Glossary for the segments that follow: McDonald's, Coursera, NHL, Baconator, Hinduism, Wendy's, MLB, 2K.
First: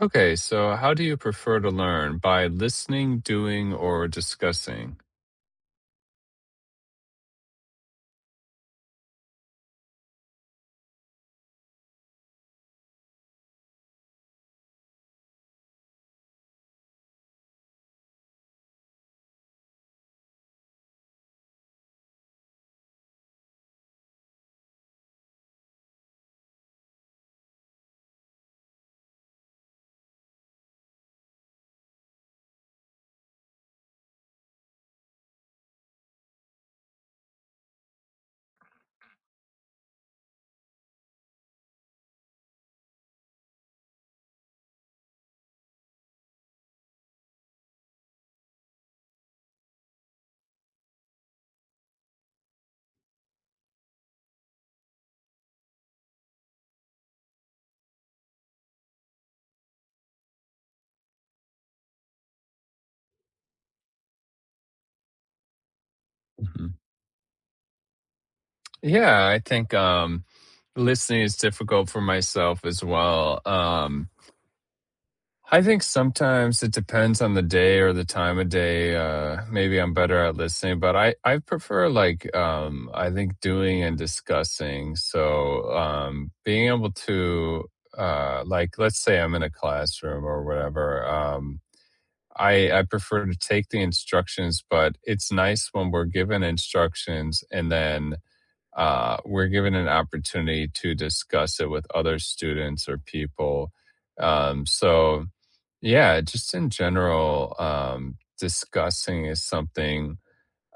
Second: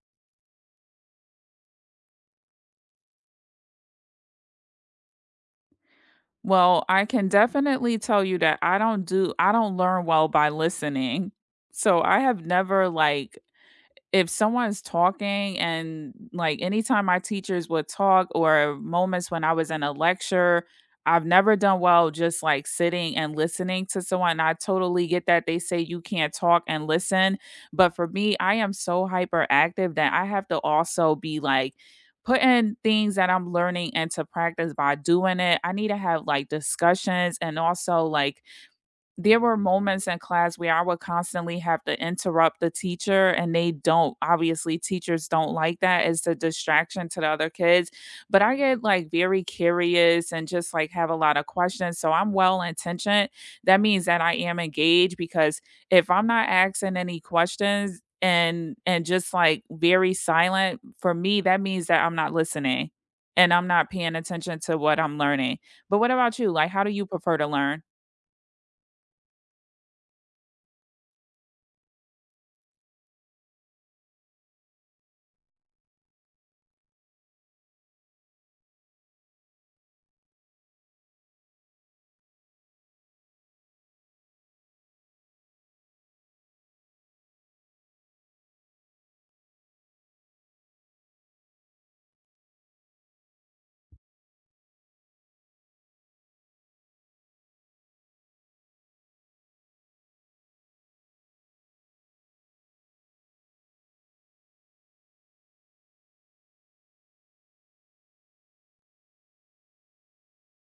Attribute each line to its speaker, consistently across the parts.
Speaker 1: Okay, so how do you prefer to learn? By listening, doing, or discussing?
Speaker 2: Well, I can definitely tell you that I don't learn well by listening. So I have never like, if someone's talking and like anytime my teachers would talk or moments when I was in a lecture, I've never done well just like sitting and listening to someone. And I totally get that they say you can't talk and listen, but for me, I am so hyperactive that I have to also be like putting things that I'm learning into practice by doing it. I need to have like discussions and also like there were moments in class where I would constantly have to interrupt the teacher, and they don't obviously, teachers don't like that. It's a distraction to the other kids. But I get like very curious and just like have a lot of questions. So I'm well intentioned. That means that I am engaged because if I'm not asking any questions and just like very silent, for me, that means that I'm not listening and I'm not paying attention to what I'm learning. But what about you? Like,
Speaker 1: Mhm.
Speaker 2: how do you prefer to learn?
Speaker 1: Yeah, I think listening is difficult for myself as well. I think sometimes it depends on the day or the time of day. Maybe I'm better at listening, but I prefer like I think doing and discussing. So being able to like let's say I'm in a classroom or whatever. I prefer to take the instructions, but it's nice when we're given instructions and then we're given an opportunity to discuss it with other students or people. Um, so, yeah, just in general, discussing is something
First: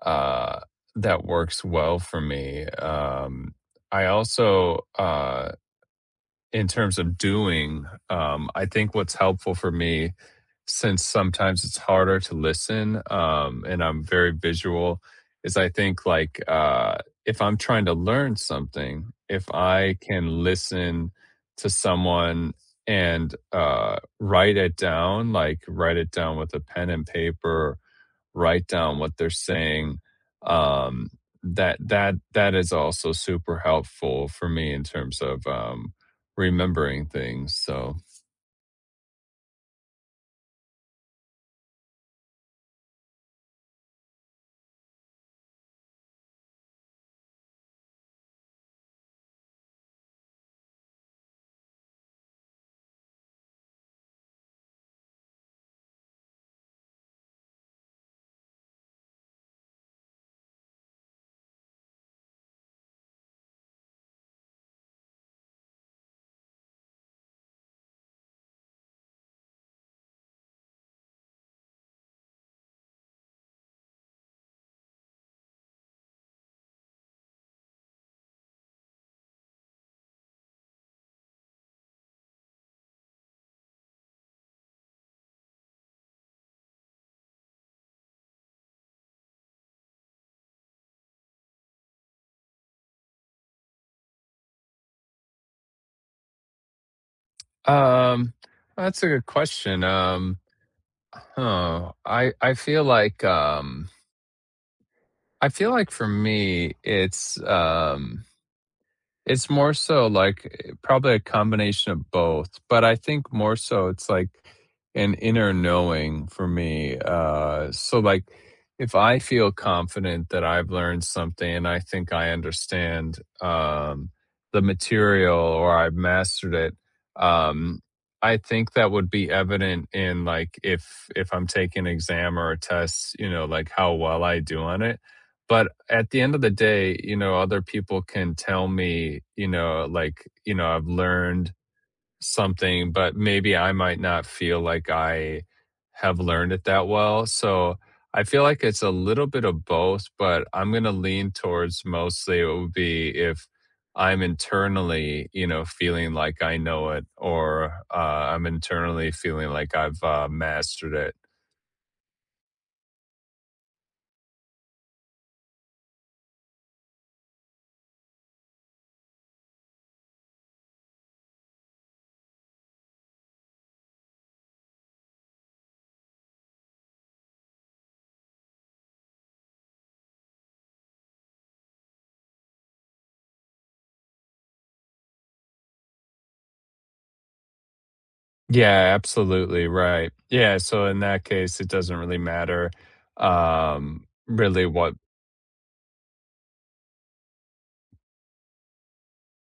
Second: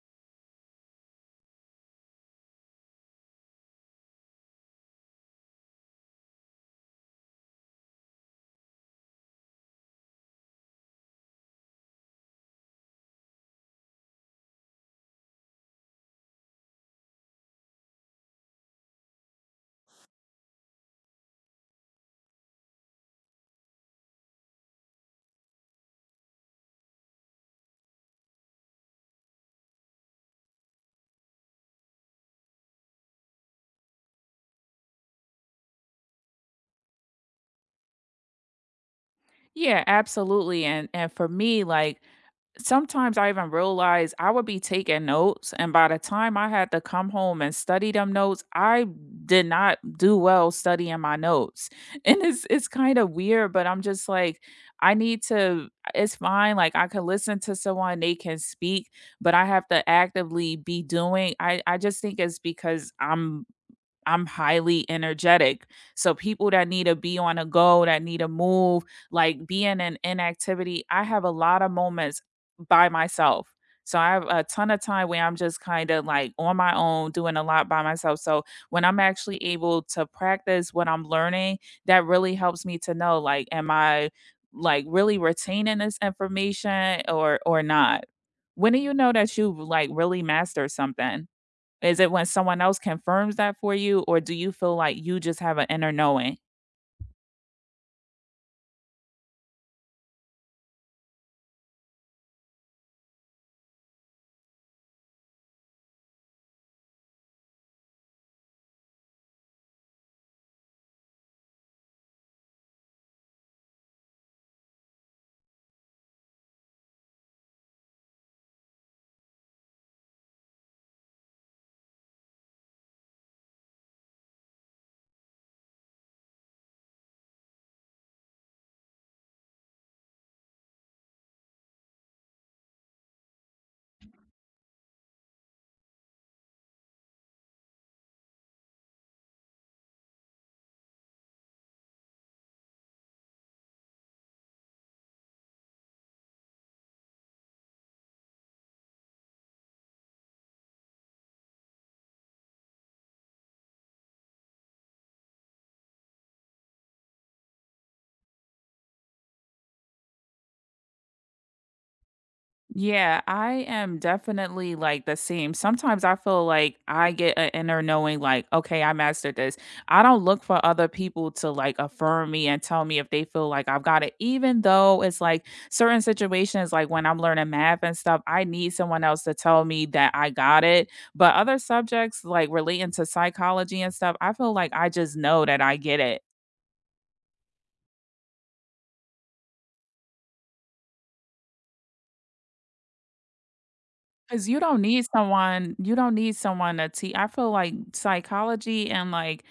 Speaker 1: uh, that works well for me. I also, in terms of doing, I think what's helpful for me, since sometimes it's harder to listen, and I'm very visual, is I think like if I'm trying to learn something, if I can listen to someone and write it down, like write it down with a pen and paper, write down what they're saying, um that is also super helpful for me in terms of remembering things. So
Speaker 2: Yeah, absolutely. And for me, like sometimes I even realize I would be taking notes, and by the time I had to come home and study them notes, I did not do well studying my notes. And it's kind of weird, but I'm just like, I need to it's fine. Like I can listen to someone, they can speak, but I have to actively be doing. I just think it's because I'm highly energetic. So people that need to be on a go, that need to move, like being in inactivity, I have a lot of moments by myself. So I have a ton of time where I'm just kind of like on my own doing a lot by myself. So when I'm actually able to practice what I'm learning, that really helps me to know like am I like really retaining this information or not? When do you know that you've like really mastered something? Is it when someone else confirms that for you, or do you feel like you just have an inner knowing?
Speaker 1: um that's a good question. I feel like I feel like for me it's it's more so like probably a combination of both, but I think more so it's like an inner knowing for me. So like if I feel confident that I've learned something and I think I understand the material or I've mastered it, um, I think that would be evident in like if I'm taking an exam or a test, you know, like how well I do on it. But at the end of the day, you know, other people can tell me, you know, like, you know, I've learned something, but maybe I might not feel like I have learned it that well. So I feel like it's a little bit of both, but I'm going to lean towards mostly it would be if I'm internally, you know, feeling like I know it, or I'm internally feeling like I've mastered it.
Speaker 2: Yeah, I am definitely like the same. Sometimes I feel like I get an inner knowing, like, okay, I mastered this. I don't look for other people to like affirm me and tell me if they feel like I've got it, even though it's like certain situations, like when I'm learning math and stuff, I need someone else to tell me that I got it. But other subjects, like relating to psychology and stuff, I feel like I just know that I get it.
Speaker 1: Yeah, absolutely right. Yeah, so in that case, it doesn't really matter,
Speaker 2: 'Cause
Speaker 1: really what.
Speaker 2: you don't need someone to tea I feel like psychology and, like,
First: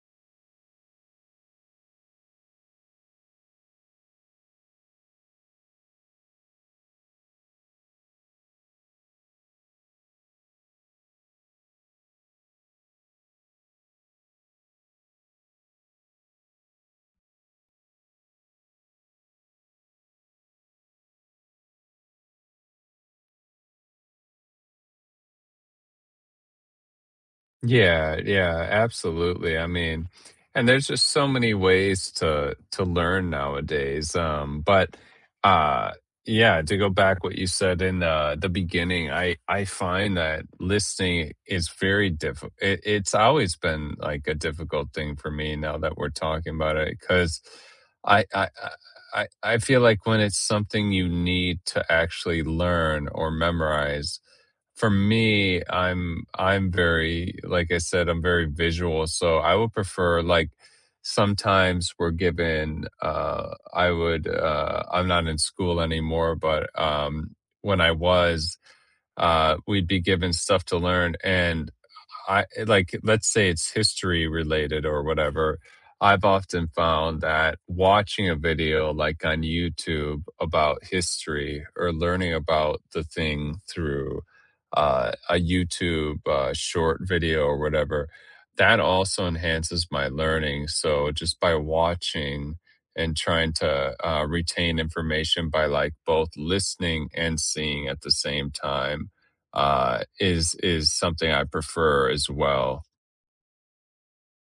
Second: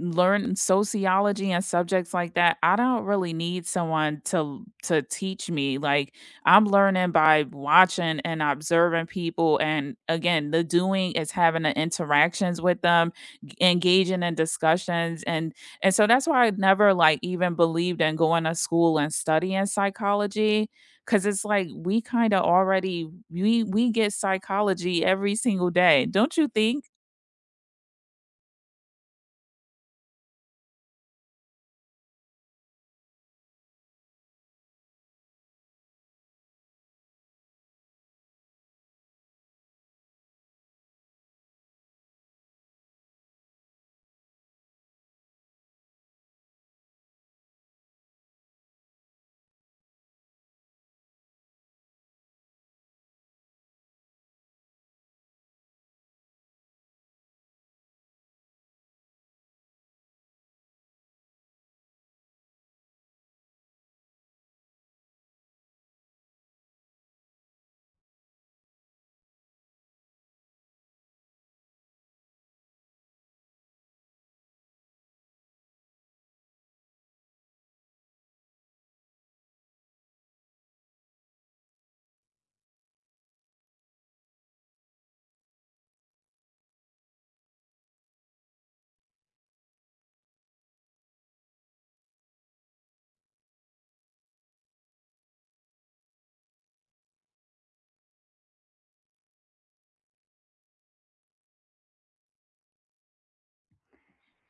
Speaker 2: learn sociology and subjects like that, I don't really need someone to teach me. Like I'm learning by watching and observing people and again, the doing is having the interactions with them, engaging in discussions and so that's why I never like even believed in going to school and studying psychology cuz it's like we kind of already we get psychology every single day. Don't you think?
Speaker 1: Yeah, yeah, absolutely. I mean, and there's just so many ways to learn nowadays. But uh yeah, to go back what you said in the beginning, I find that listening is very difficult. It's always been like a difficult thing for me now that we're talking about it because I I I I I feel like when it's something you need to actually learn or memorize for me, I'm very like I said, I'm very visual, so I would prefer like sometimes we're given I'm not in school anymore, but when I was, we'd be given stuff to learn, and like let's say it's history related or whatever. I've often found that watching a video like on YouTube about history or learning about the thing through a YouTube short video or whatever, that also enhances my learning. So just by watching and trying to retain information by like both listening and seeing at the same time is something I prefer as well.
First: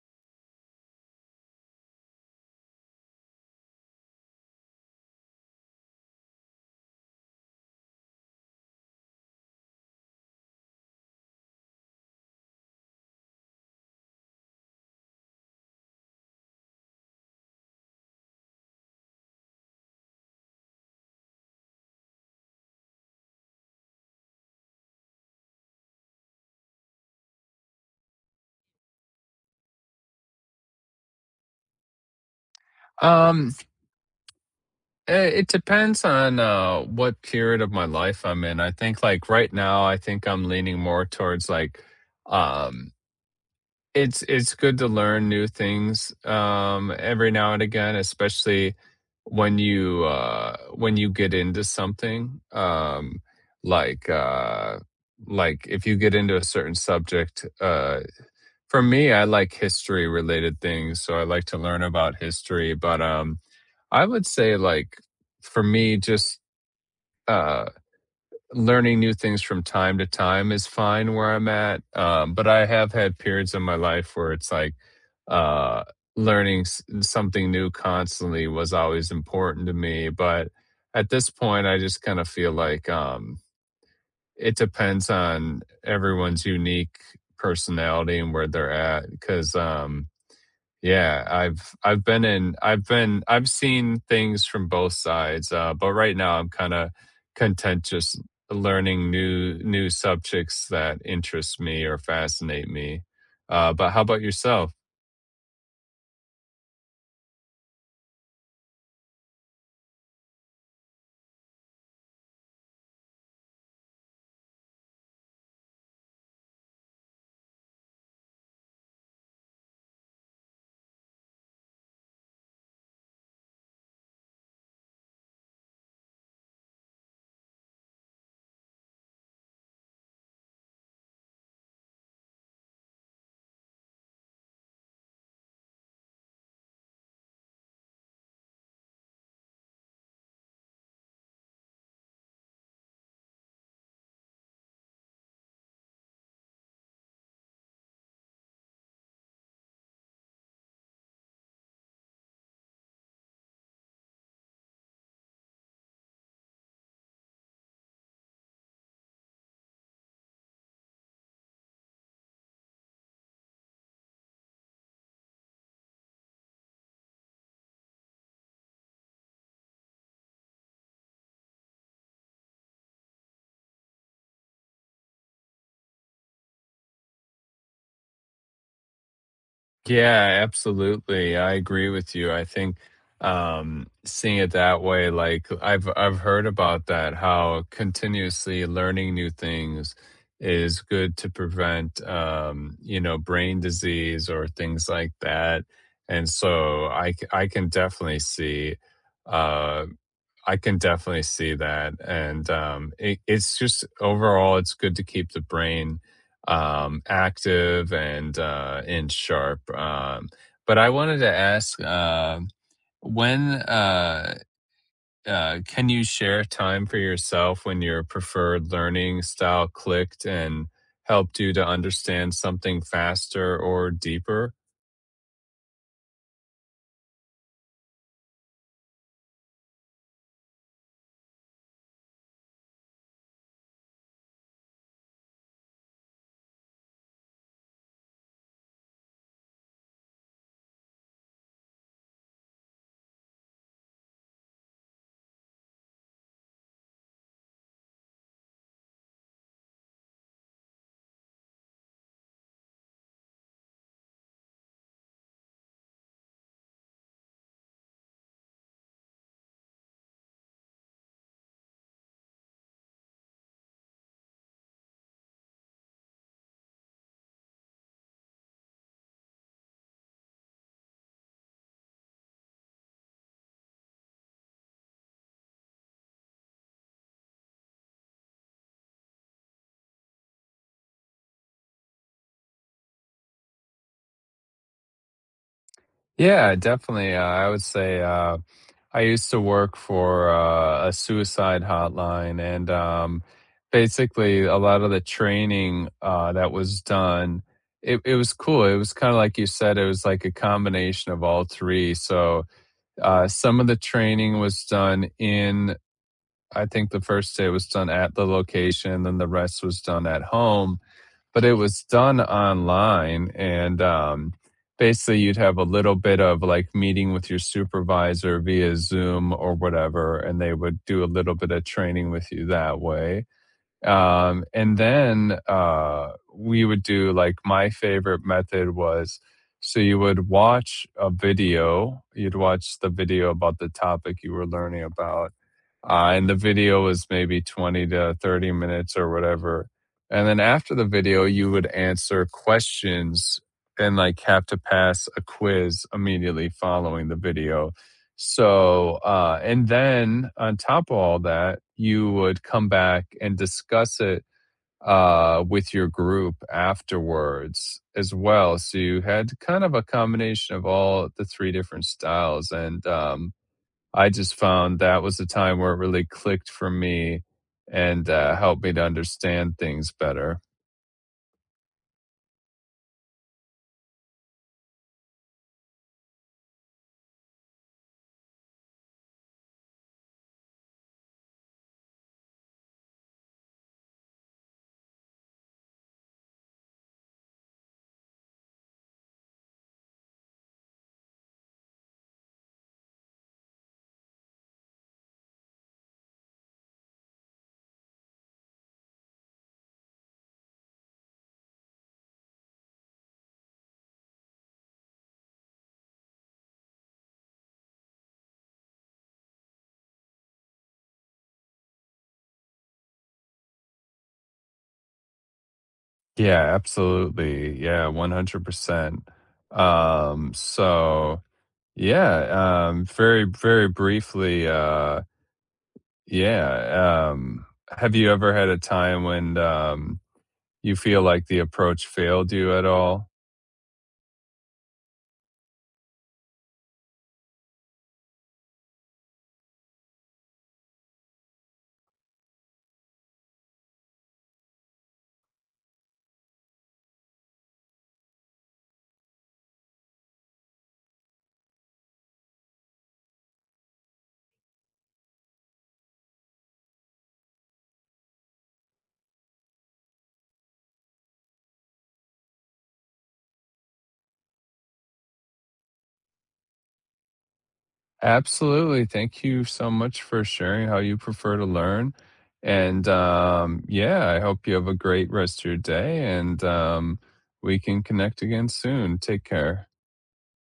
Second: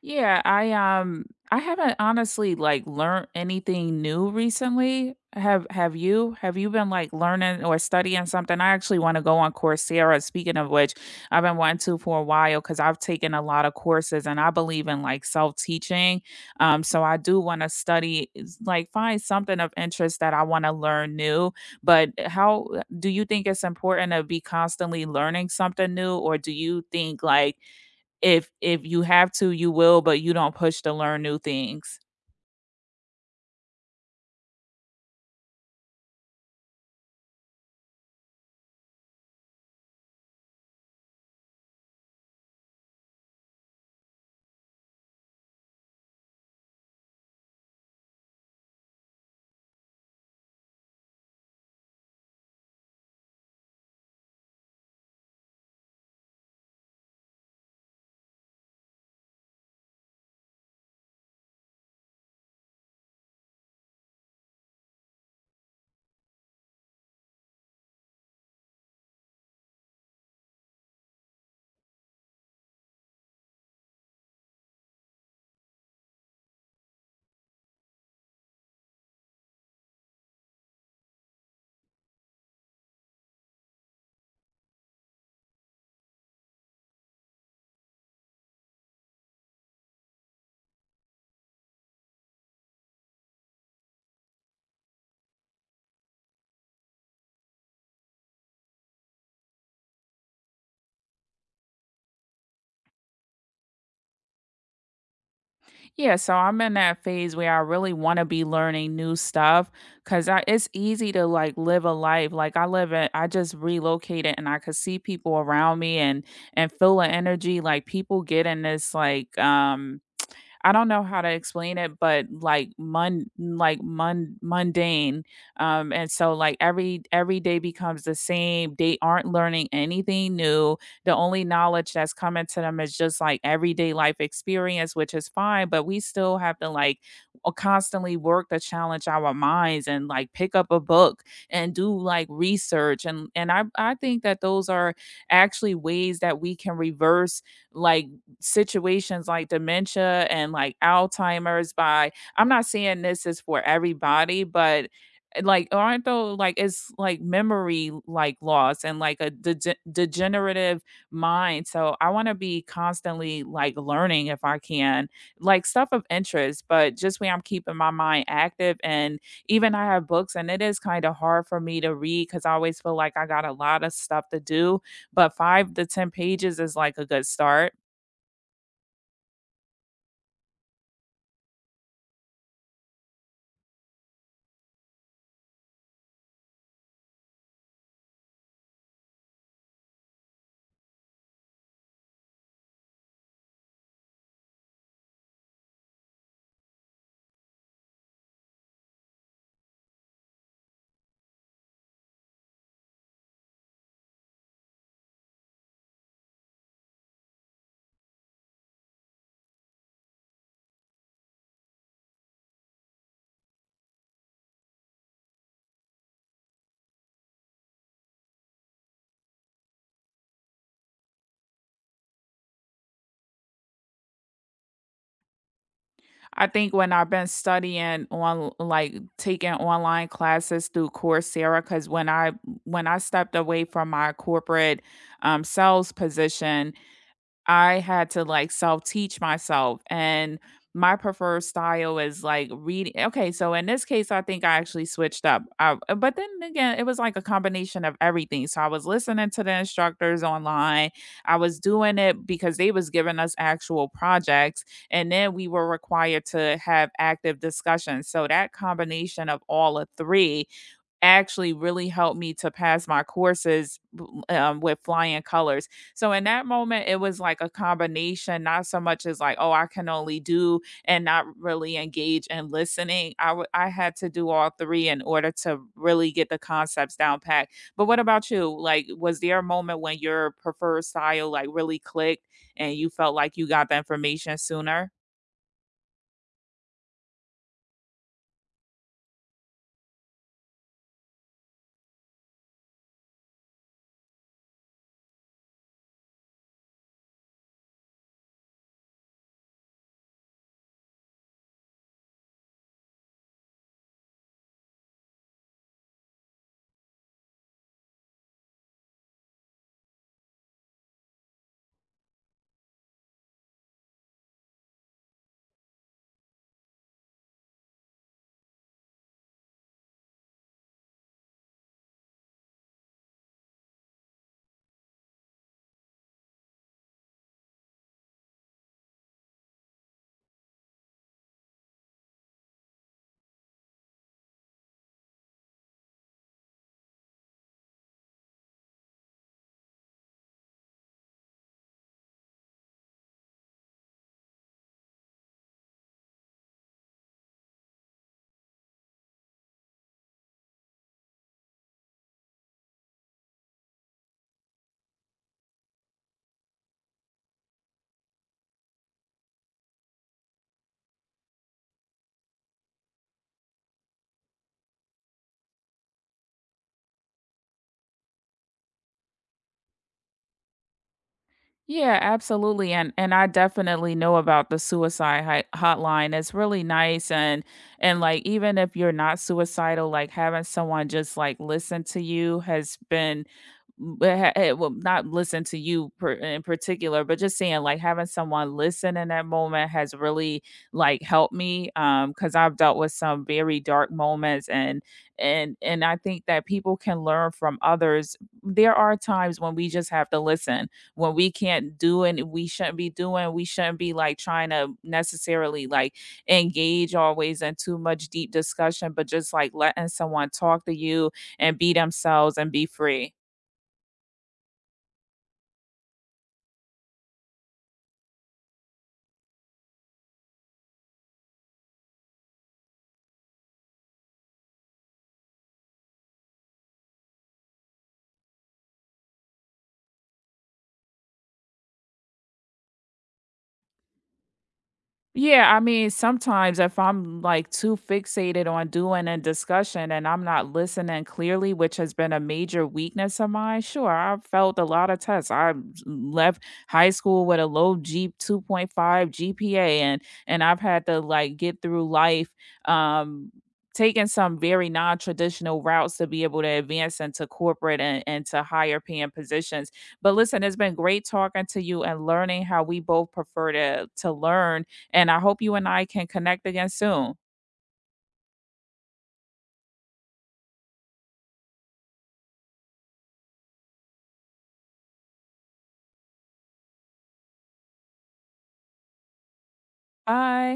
Speaker 2: Yeah, I haven't honestly like learned anything new recently. Have you? Have you been like learning or studying something? I actually want to go on Coursera. Speaking of which, I've been wanting to for a while because I've taken a lot of courses and I believe in like self-teaching. So I do want to study is, like find something of interest that I want to learn new. But how do you think it's important to be constantly learning something new, or do you think like if you have to, you will, but you don't push to learn new things.
Speaker 1: Um, it depends on what period of my life I'm in. I think like right now, I think I'm leaning more towards like um, it's good to learn new things every now and again, especially when you get into something, like uh, like if you get into a certain subject. For me, I like history related things, so I like to learn about history, but, I would say, like, for me, just, uh, learning new things from time to time is fine where I'm at, but I have had periods in my life where it's like, uh, learning s something new constantly was always important to me, but at this point, I just kinda feel like, it depends on everyone's unique personality and where they're at, 'cause, yeah, I've been in I've been I've seen things from both sides, but right now I'm kind of content just learning new subjects that interest me or fascinate me. But how about yourself?
Speaker 2: Yeah, so I'm in that phase where I really wanna be learning new stuff 'cause I it's easy to, like, live a life, like, I live in I just relocated and I could see people around me and feel the energy, like, people get in this, like, I don't know how to explain it, but like mun like mundane. And so like every day becomes the same. They aren't learning anything new. The only knowledge that's coming to them is just like everyday life experience, which is fine, but we still have to like constantly work to challenge our minds and like pick up a book and do like research and and I think that those are actually ways that we can reverse like situations like dementia and like Alzheimer's by I'm not saying this is for everybody, but like aren't though like it's like memory like loss and like a degenerative mind. So I want to be constantly like learning if I can, like stuff of interest, but just where I'm keeping my mind active. And even I have books and it is kind of hard for me to read because I always feel like I got a lot of stuff to do, but 5 to 10 pages is like a good start.
Speaker 1: Yeah, absolutely. I agree with you. I think seeing it that way, like I've heard about that, how continuously learning new things is good to prevent you know, brain disease or things like that. And so I can definitely see, uh I can definitely see that, and it's just overall, it's good to keep the brain active and sharp. But I wanted to ask, when can you share time for yourself when your preferred learning style clicked and helped you to understand something faster or deeper?
Speaker 2: I think when I've been studying on like taking online classes through Coursera, because when I stepped away from my corporate sales position, I had to like self teach myself and my preferred style is like reading. Okay, so in this case, I think I actually switched up. But then again, it was like a combination of everything. So I was listening to the instructors online. I was doing it because they was giving us actual projects, and then we were required to have active discussions. So that combination of all of three actually really helped me to pass my courses b with flying colors. So in that moment, it was like a combination, not so much as like, "Oh, I can only do" and not really engage in listening. I had to do all 3 in order to really get the concepts down pat. But what about you? Like, was there a moment when your preferred style, like, really clicked and you felt like you got the information sooner?
Speaker 1: Yeah, definitely. I would say. I used to work for a suicide hotline, and basically, a lot of the training that was done, it was cool. It was kind of like you said, it was like a combination of all three. So, some of the training was done in, I think the first day was done at the location, then the rest was done at home, but it was done online. And basically you'd have a little bit of like meeting with your supervisor via Zoom or whatever, and they would do a little bit of training with you that way. And then We would do like my favorite method was, so you would watch a video, you'd watch the video about the topic you were learning about, and the video was maybe 20 to 30 minutes or whatever. And then after the video you would answer questions and like have to pass a quiz immediately following the video. So and then on top of all that, you would come back and discuss it with your group afterwards as well. So you had kind of a combination of all the three different styles, and I just found that was the time where it really clicked for me and helped me to understand things better.
Speaker 2: Yeah, absolutely. And I definitely know about the suicide hotline. It's really nice and like even if you're not suicidal, like having someone just like listen to you has been it will not listen to you per, in particular, but just saying like having someone listen in that moment has really like helped me, because I've dealt with some very dark moments and I think that people can learn from others. There are times when we just have to listen when we can't do and we shouldn't be doing we shouldn't be like trying to necessarily like engage always in too much deep discussion but just like letting someone talk to you and be themselves and be free.
Speaker 1: Yeah, absolutely. Yeah, 100%. Um, so, yeah, very, very briefly, yeah. Have you ever had a time when you feel like the approach failed you at all?
Speaker 2: Yeah, I mean, sometimes if I'm like too fixated on doing a discussion and I'm not listening clearly, which has been a major weakness of mine, sure, I've felt a lot of tests. I left high school with a low G 2.5 GPA and I've had to like get through life um taking some very non-traditional routes to be able to advance into corporate and to higher paying positions. But listen, it's been great talking to you and learning how we both prefer to learn and I hope you and I can connect again soon.
Speaker 1: Absolutely. Thank you so much for sharing how you prefer to learn. And yeah, I hope you have a great rest of your day, and we can connect again soon. Take care.
Speaker 2: Bye.